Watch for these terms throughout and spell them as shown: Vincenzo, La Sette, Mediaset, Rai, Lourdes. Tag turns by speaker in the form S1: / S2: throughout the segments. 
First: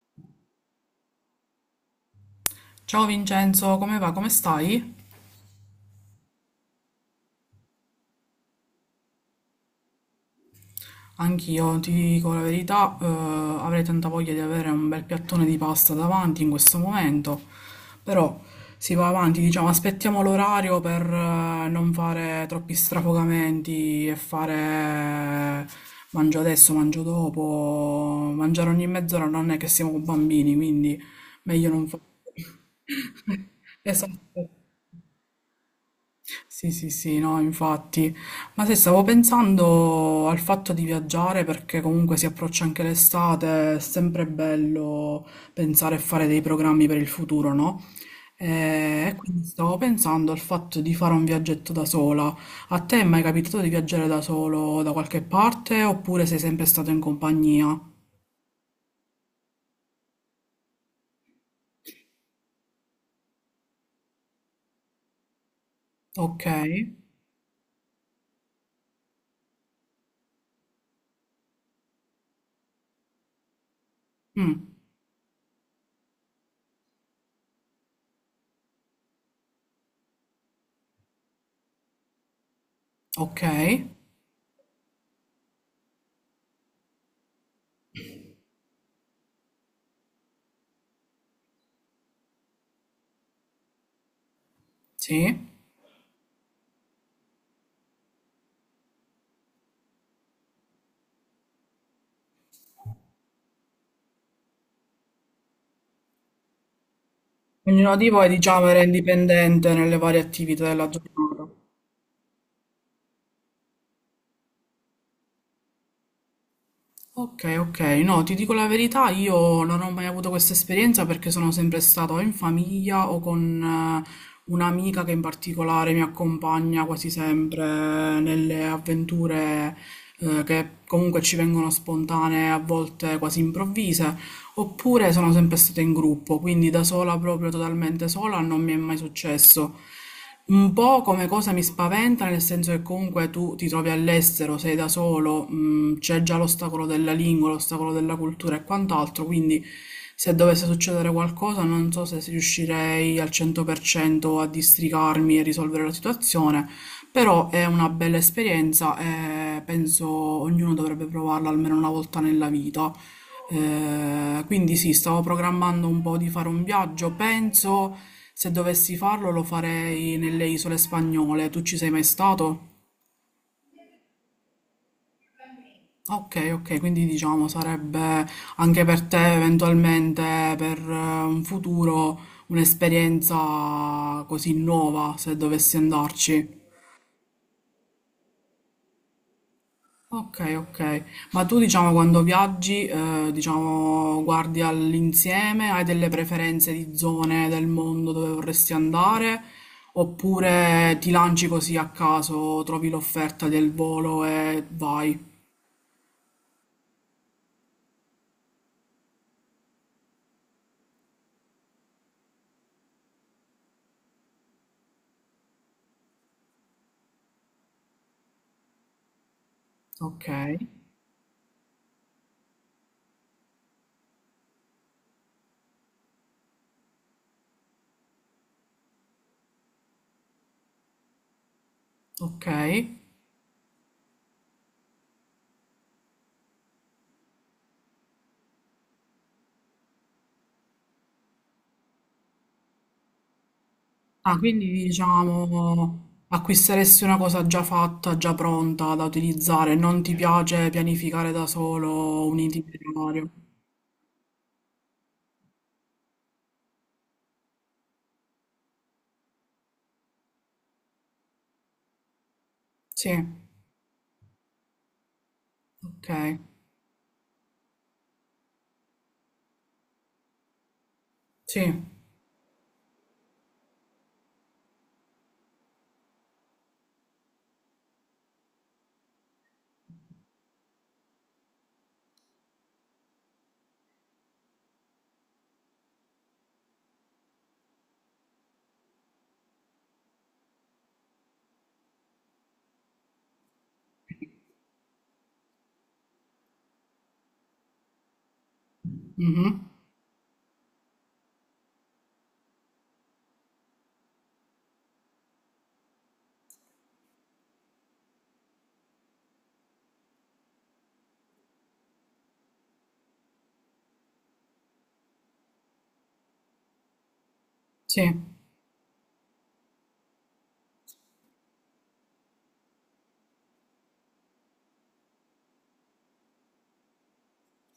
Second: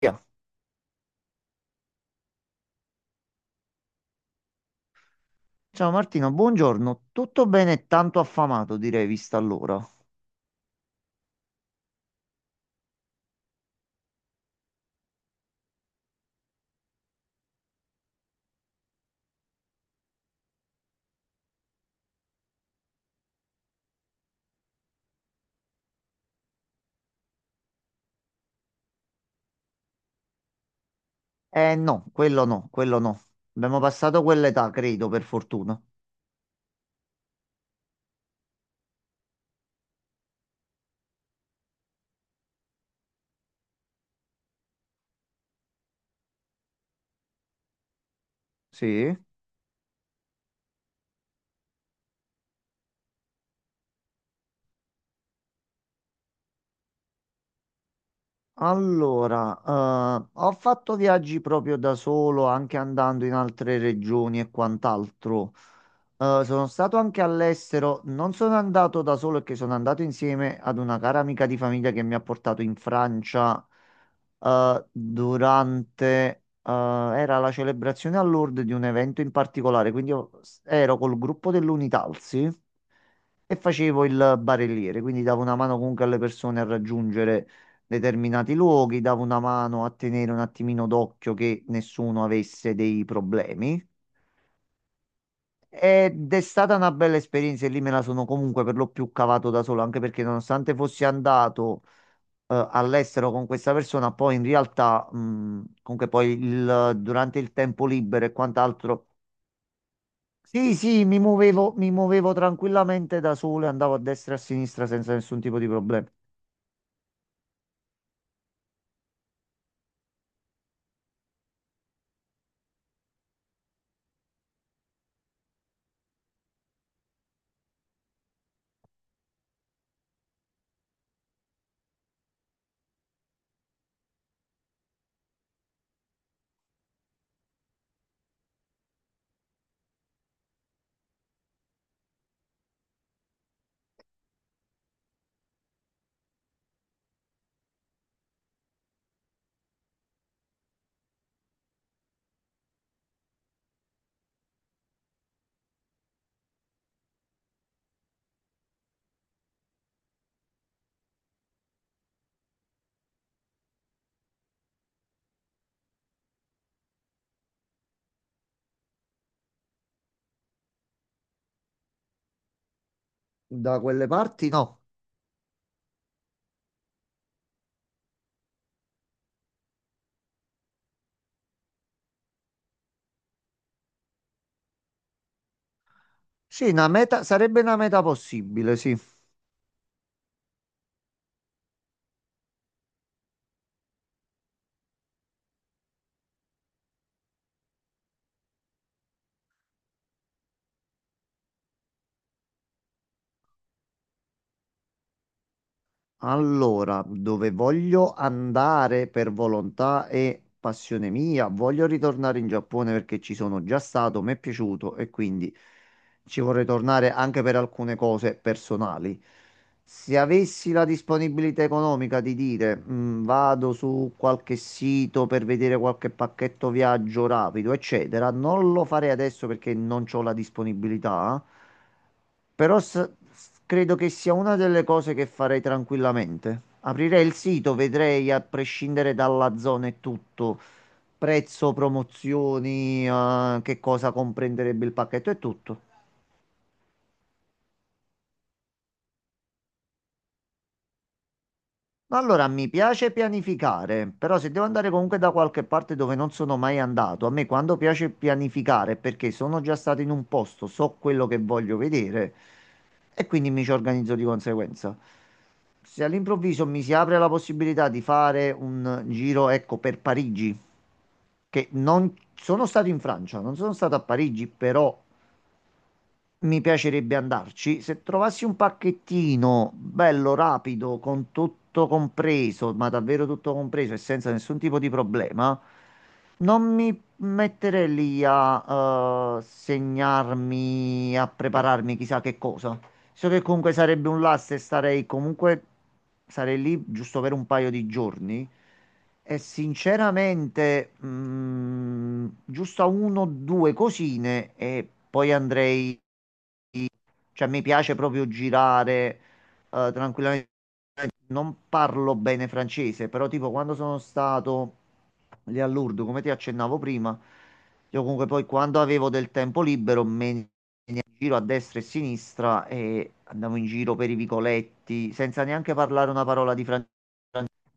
S1: Via.
S2: Ciao Vincenzo, come va? Come stai?
S1: Ciao Martino, buongiorno. Tutto bene e tanto affamato, direi, vista l'ora.
S2: Anch'io, ti dico la verità, avrei tanta voglia di avere un bel piattone di pasta davanti in questo momento, però si va avanti, diciamo, aspettiamo l'orario per non fare troppi strafogamenti e fare mangio adesso, mangio dopo, mangiare ogni mezz'ora non è che siamo bambini, quindi meglio
S1: Eh
S2: non fare.
S1: no, quello no, quello no. Abbiamo passato
S2: Esatto.
S1: quell'età, credo, per fortuna.
S2: Sì, sì, sì, no, infatti. Ma se stavo pensando al fatto di viaggiare perché comunque si approccia anche l'estate, è sempre bello pensare e fare dei programmi per il futuro, no? Eh,
S1: Sì?
S2: E quindi stavo pensando al fatto di fare un viaggetto da sola. A te è mai capitato di viaggiare da solo da qualche parte oppure sei sempre stato in compagnia?
S1: Allora, ho fatto viaggi proprio da solo, anche andando in altre regioni e quant'altro.
S2: Ok,
S1: Sono stato anche all'estero, non sono andato da solo, perché sono andato insieme ad una cara amica di famiglia che mi ha portato in Francia,
S2: mm,
S1: eh, durante, era la celebrazione a Lourdes di un evento in particolare, quindi io ero col gruppo dell'Unitalsi
S2: ok,
S1: e facevo il barelliere, quindi davo una mano comunque alle persone a raggiungere determinati luoghi, davo una mano a tenere un attimino d'occhio che nessuno avesse dei problemi.
S2: sì.
S1: Ed è stata una bella esperienza e lì me la sono comunque per lo più cavato da solo, anche perché nonostante fossi andato all'estero con questa persona, poi in realtà, comunque poi durante il tempo
S2: Ognuno di
S1: libero
S2: voi,
S1: e
S2: diciamo, era
S1: quant'altro,
S2: indipendente nelle varie attività
S1: sì,
S2: della
S1: sì, mi
S2: giornata.
S1: muovevo, mi muovevo tranquillamente da solo e andavo a destra e a sinistra senza nessun tipo di problema.
S2: Ok, ok, no, ti dico la verità, io non ho mai avuto questa esperienza perché sono sempre stata o in famiglia o con eh, un'amica che in particolare mi accompagna quasi sempre nelle avventure che comunque ci vengono spontanee, a volte quasi improvvise. Oppure sono sempre stata in gruppo, quindi da sola, proprio totalmente sola, non mi è mai successo. Un po' come cosa mi spaventa, nel senso che comunque tu ti trovi all'estero, sei da solo, c'è già l'ostacolo della lingua, l'ostacolo della cultura e quant'altro, quindi se dovesse succedere qualcosa non so se riuscirei al 100% a districarmi e risolvere la situazione, però è una bella esperienza e penso ognuno dovrebbe provarla almeno una volta nella vita. Quindi sì, stavo programmando un po' di fare un viaggio. Penso se dovessi farlo lo farei nelle isole spagnole. Tu ci sei mai stato?
S1: Da quelle parti no.
S2: Ok, ok, quindi diciamo sarebbe anche per te eventualmente per un futuro un'esperienza così nuova se dovessi andarci.
S1: Sì, una meta, sarebbe una meta possibile, sì.
S2: Okay, okay. Ma tu diciamo quando viaggi, diciamo, guardi all'insieme, hai delle preferenze di zone del mondo dove vorresti andare, oppure ti lanci così a caso, trovi l'offerta del volo e vai.
S1: Allora, dove voglio andare per volontà e passione mia, voglio ritornare in Giappone perché ci sono già stato, mi è piaciuto e quindi ci vorrei tornare anche per alcune cose personali. Se
S2: Ok,
S1: avessi la disponibilità economica di dire, vado su qualche sito per vedere qualche pacchetto viaggio rapido, eccetera", non lo farei adesso perché non ho la disponibilità.
S2: ok.
S1: Però credo che sia una delle cose che farei tranquillamente. Aprirei il sito, vedrei a prescindere dalla zona e tutto, prezzo, promozioni, che cosa
S2: Ah, quindi
S1: comprenderebbe il pacchetto e tutto.
S2: diciamo acquisteresti una cosa già fatta, già pronta da utilizzare, non ti piace pianificare da solo un
S1: Allora, mi piace
S2: itinerario.
S1: pianificare, però se devo andare comunque da qualche parte dove non sono mai andato, a me quando piace pianificare è perché sono già stato in un posto, so quello che voglio vedere
S2: Sì,
S1: e quindi mi ci organizzo di conseguenza. Se
S2: ok,
S1: all'improvviso mi si apre la possibilità di fare un giro, ecco, per Parigi, che
S2: sì.
S1: non sono stato in Francia, non sono stato a Parigi, però mi piacerebbe andarci. Se trovassi un pacchettino bello, rapido, con tutto compreso, ma davvero tutto compreso e senza nessun tipo di problema, non mi metterei lì a segnarmi, a prepararmi chissà che cosa. So che comunque sarebbe un lasso e starei comunque, sarei lì giusto per un paio di giorni. E
S2: Mhm.
S1: sinceramente, giusto a uno o due cosine e poi andrei, cioè, mi piace proprio girare tranquillamente. Non parlo bene francese, però tipo quando sono stato lì a Lourdes, come ti accennavo prima, io
S2: Sì.
S1: comunque poi quando avevo del tempo libero me ne andavo in giro a destra e a sinistra e andavo in giro per i vicoletti senza neanche parlare una parola di francese.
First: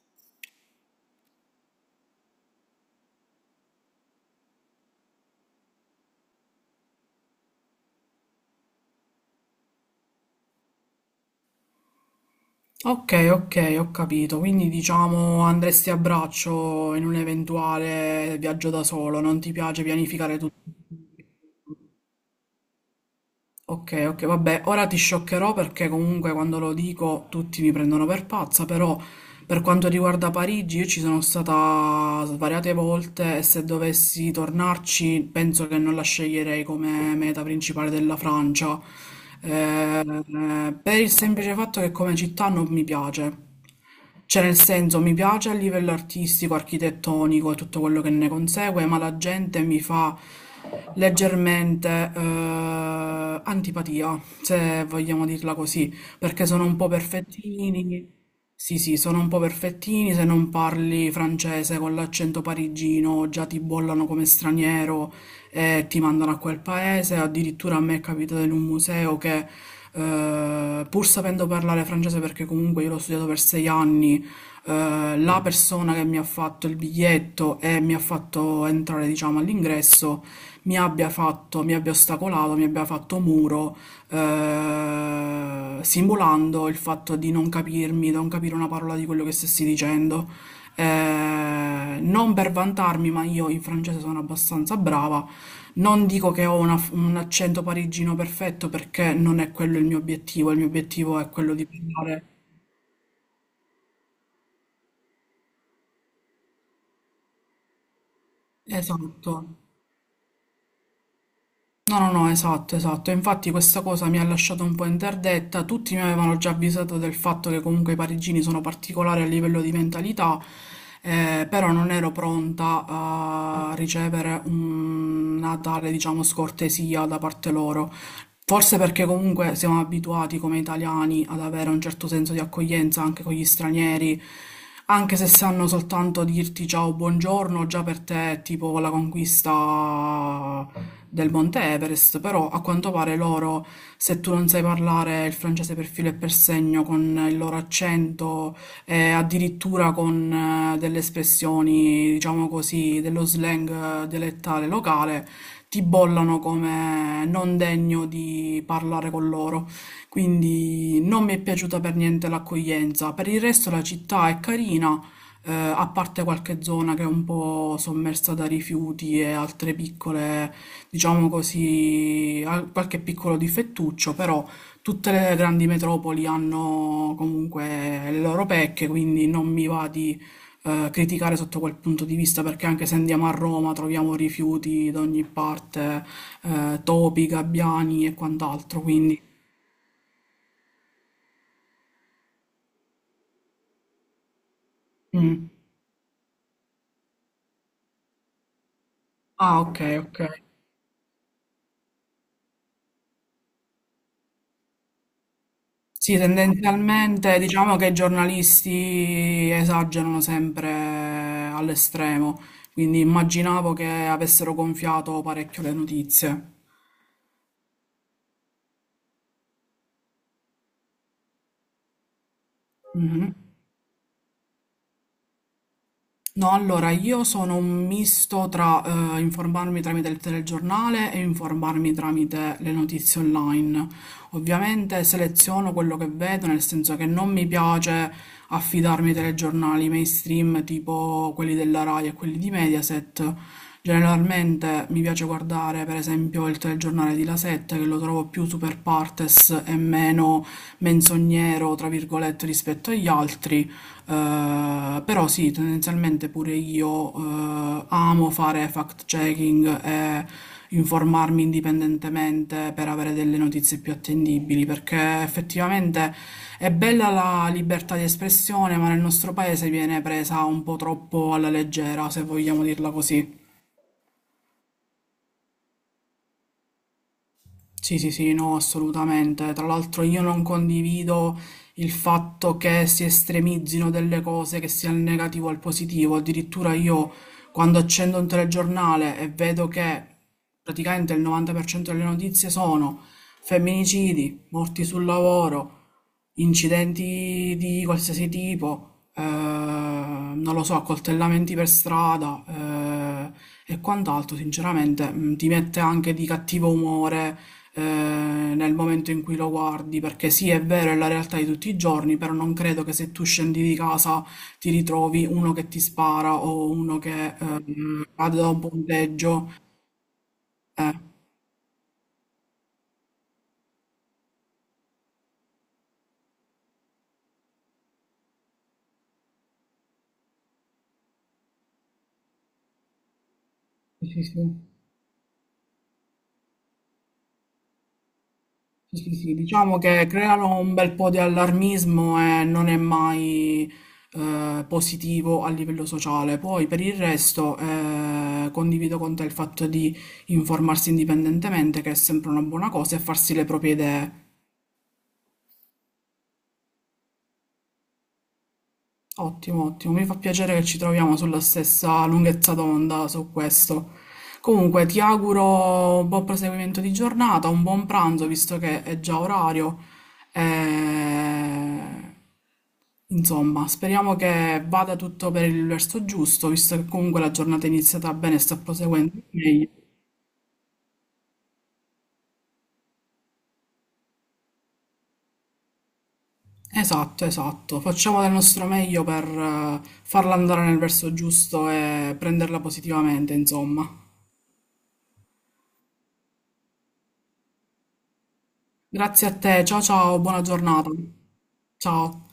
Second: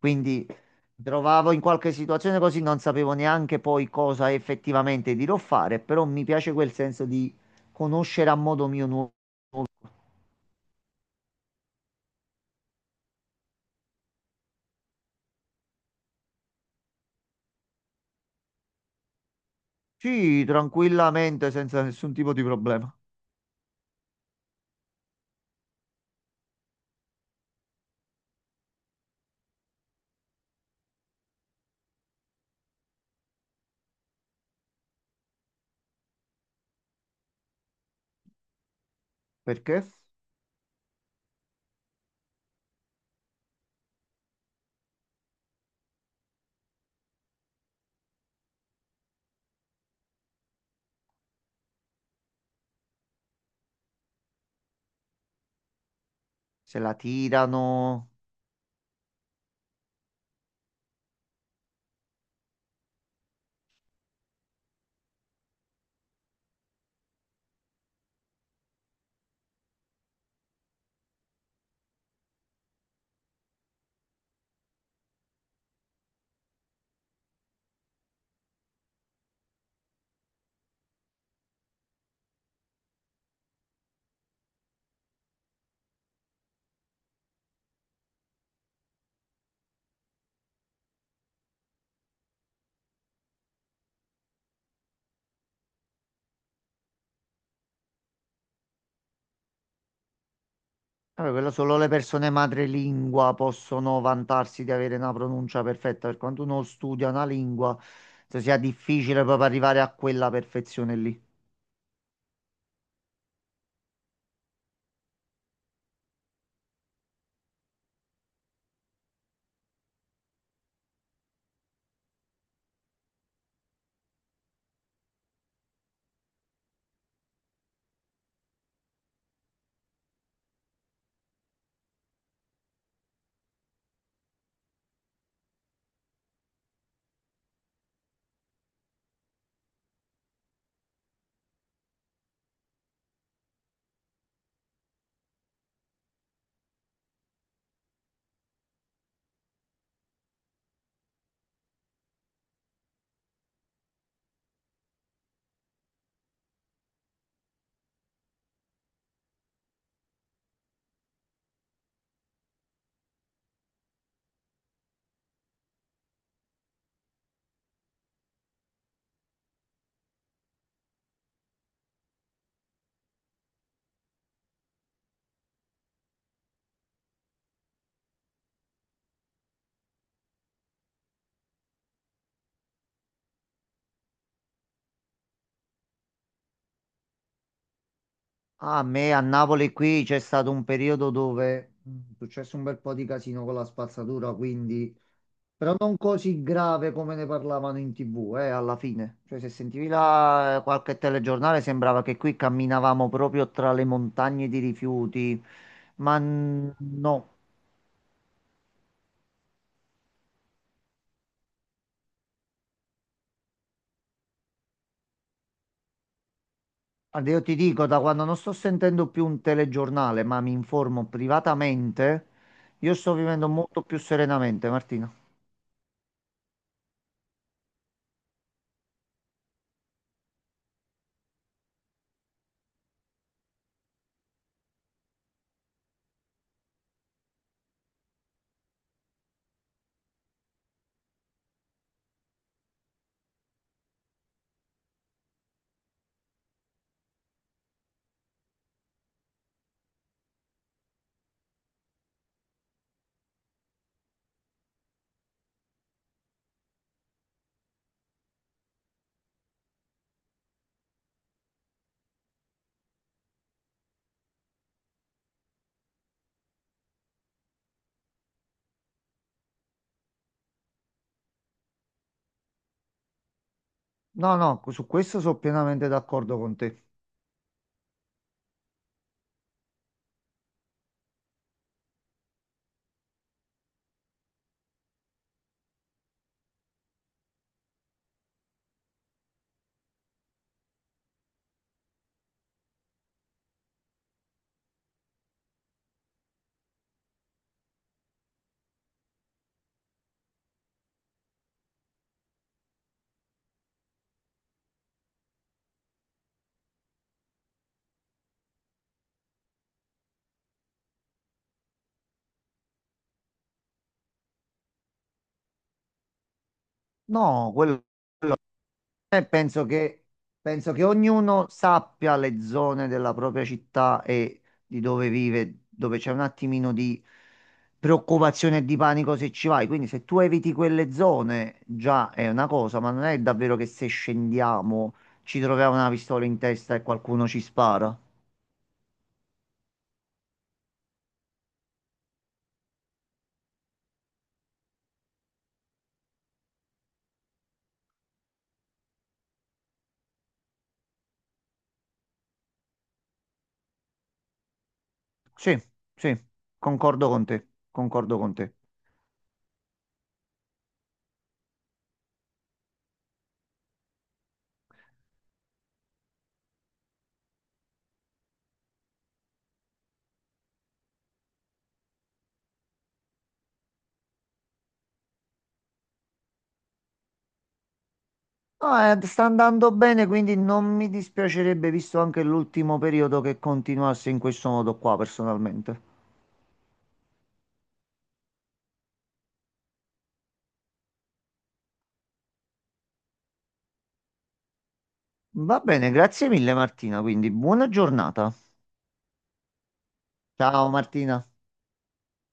S1: Quindi mi trovavo in qualche situazione così, non sapevo neanche poi cosa effettivamente dirò fare, però mi piace quel senso di conoscere a modo mio nuovo.
S2: Ok, ok, ho capito. Quindi diciamo andresti a braccio in un eventuale viaggio da solo, non ti piace pianificare
S1: Sì,
S2: tutto.
S1: tranquillamente, senza nessun tipo di problema.
S2: Ok, ok, vabbè, ora ti scioccherò perché comunque quando lo dico tutti mi prendono per pazza, però per quanto riguarda Parigi io ci sono stata svariate volte e se dovessi tornarci penso che non la sceglierei come meta principale della Francia,
S1: Perché?
S2: Eh, per il semplice fatto che come città non mi piace. Cioè nel senso mi piace a livello artistico, architettonico e tutto quello che ne consegue, ma la gente mi fa leggermente antipatia, se vogliamo dirla così, perché sono un
S1: Se
S2: po'
S1: la tirano...
S2: perfettini. Sì, sì, sono un po' perfettini, se non parli francese con l'accento parigino già ti bollano come straniero, e ti mandano a quel paese. Addirittura a me è capitato in un museo che, pur sapendo parlare francese, perché comunque io l'ho studiato per 6 anni, la persona che mi ha fatto il biglietto e mi ha fatto entrare, diciamo, all'ingresso, mi abbia fatto, mi abbia ostacolato, mi abbia fatto muro, simulando il fatto di non capirmi, di non capire una parola di quello che stessi dicendo. Non per vantarmi, ma io in francese sono abbastanza brava, non dico che ho un accento parigino perfetto perché non è quello il mio obiettivo è
S1: Vabbè, quello
S2: quello di
S1: solo le
S2: parlare.
S1: persone madrelingua possono vantarsi di avere una pronuncia perfetta. Per quanto uno studia una lingua, se sia difficile
S2: Esatto.
S1: proprio arrivare a quella perfezione lì.
S2: No, no, no, esatto, esatto. Infatti questa cosa mi ha lasciato un po' interdetta. Tutti mi avevano già avvisato del fatto che comunque i parigini sono particolari a livello di mentalità, però non ero pronta a ricevere una tale, diciamo, scortesia da parte loro. Forse perché comunque siamo abituati come italiani ad avere un certo senso di accoglienza anche con gli stranieri, anche se sanno soltanto dirti ciao, buongiorno, già per te è tipo la conquista del Monte Everest, però a quanto pare loro, se tu non sai parlare il francese per filo e per segno con il loro accento e addirittura con delle espressioni, diciamo così, dello slang dialettale locale, ti bollano come non degno di parlare con loro. Quindi non mi è piaciuta per niente l'accoglienza. Per il resto la città è carina, a parte qualche zona che è un po' sommersa da rifiuti e altre piccole, diciamo così, qualche piccolo difettuccio, però tutte le grandi metropoli hanno comunque le loro pecche, quindi non mi va di criticare sotto quel punto di vista, perché anche se andiamo a Roma troviamo rifiuti da ogni parte, topi, gabbiani e
S1: A
S2: quant'altro,
S1: me a
S2: quindi...
S1: Napoli qui c'è stato un periodo dove è successo un bel po' di casino con la spazzatura, quindi...
S2: mm.
S1: Però non così grave come ne parlavano in TV, alla fine. Cioè, se
S2: Ah, ok,
S1: sentivi
S2: ok.
S1: la, qualche telegiornale sembrava che qui camminavamo proprio tra le montagne di rifiuti, ma
S2: Sì,
S1: no.
S2: tendenzialmente diciamo che i giornalisti esagerano sempre all'estremo, quindi immaginavo che avessero gonfiato parecchio le notizie.
S1: Guarda, io ti dico, da quando non sto sentendo più un telegiornale, ma mi informo privatamente, io sto
S2: Mhm.
S1: vivendo molto più serenamente, Martina.
S2: No, allora io sono un misto tra informarmi tramite il telegiornale e informarmi tramite le notizie online. Ovviamente seleziono quello che vedo, nel senso che non mi piace affidarmi ai telegiornali mainstream tipo quelli della Rai e quelli di Mediaset. Generalmente mi piace guardare, per esempio, il telegiornale di La Sette, che lo trovo più super partes e meno menzognero, tra virgolette, rispetto agli altri. Però sì, tendenzialmente pure io amo fare fact-checking e informarmi indipendentemente per avere delle notizie più attendibili, perché effettivamente è bella la libertà di espressione, ma nel nostro paese viene presa un po' troppo alla leggera, se vogliamo dirla così.
S1: No, no, su questo sono pienamente d'accordo con te.
S2: Sì, sì, sì, no, assolutamente. Tra l'altro io non condivido il fatto che si estremizzino delle cose, che sia il negativo al positivo. Addirittura io quando accendo un telegiornale e vedo che praticamente il 90% delle notizie sono femminicidi, morti sul lavoro, incidenti di qualsiasi tipo, non lo so, accoltellamenti per strada, e quant'altro, sinceramente, ti mette anche di cattivo umore, eh, nel momento in cui lo guardi, perché sì, è vero, è la realtà di tutti i giorni, però non credo che se tu scendi di casa ti ritrovi uno che ti spara o uno che
S1: No, quello
S2: cade da un
S1: eh,
S2: ponteggio.
S1: penso che
S2: Eh,
S1: ognuno sappia le zone della propria città e di dove vive, dove c'è un attimino di preoccupazione e di panico se ci vai. Quindi se tu eviti quelle zone già è una cosa, ma non è davvero che se
S2: sì, sì, sì.
S1: scendiamo ci troviamo una pistola in testa e qualcuno ci spara.
S2: Sì, sì, sì. Diciamo che creano un bel po' di allarmismo e non è mai positivo a livello sociale. Poi per il resto condivido con te il fatto di informarsi indipendentemente, che è sempre una buona cosa, e farsi le proprie idee.
S1: Sì, sì, concordo con te, concordo con te.
S2: Ottimo, ottimo, mi fa piacere che ci troviamo sulla stessa lunghezza d'onda su questo. Comunque, ti auguro un buon proseguimento di giornata, un buon pranzo, visto che è già orario. E... Insomma, speriamo che vada tutto per il verso giusto, visto che comunque la giornata è iniziata bene e sta
S1: No,
S2: proseguendo
S1: sta
S2: meglio.
S1: andando bene, quindi non mi dispiacerebbe, visto anche l'ultimo periodo, che continuasse in questo modo qua, personalmente.
S2: Esatto, esatto. Facciamo del nostro meglio per farla andare nel verso giusto e prenderla positivamente, insomma.
S1: Va bene, grazie mille Martina, quindi buona giornata.
S2: Grazie a te, ciao ciao, buona
S1: Ciao
S2: giornata.
S1: Martina.
S2: Ciao.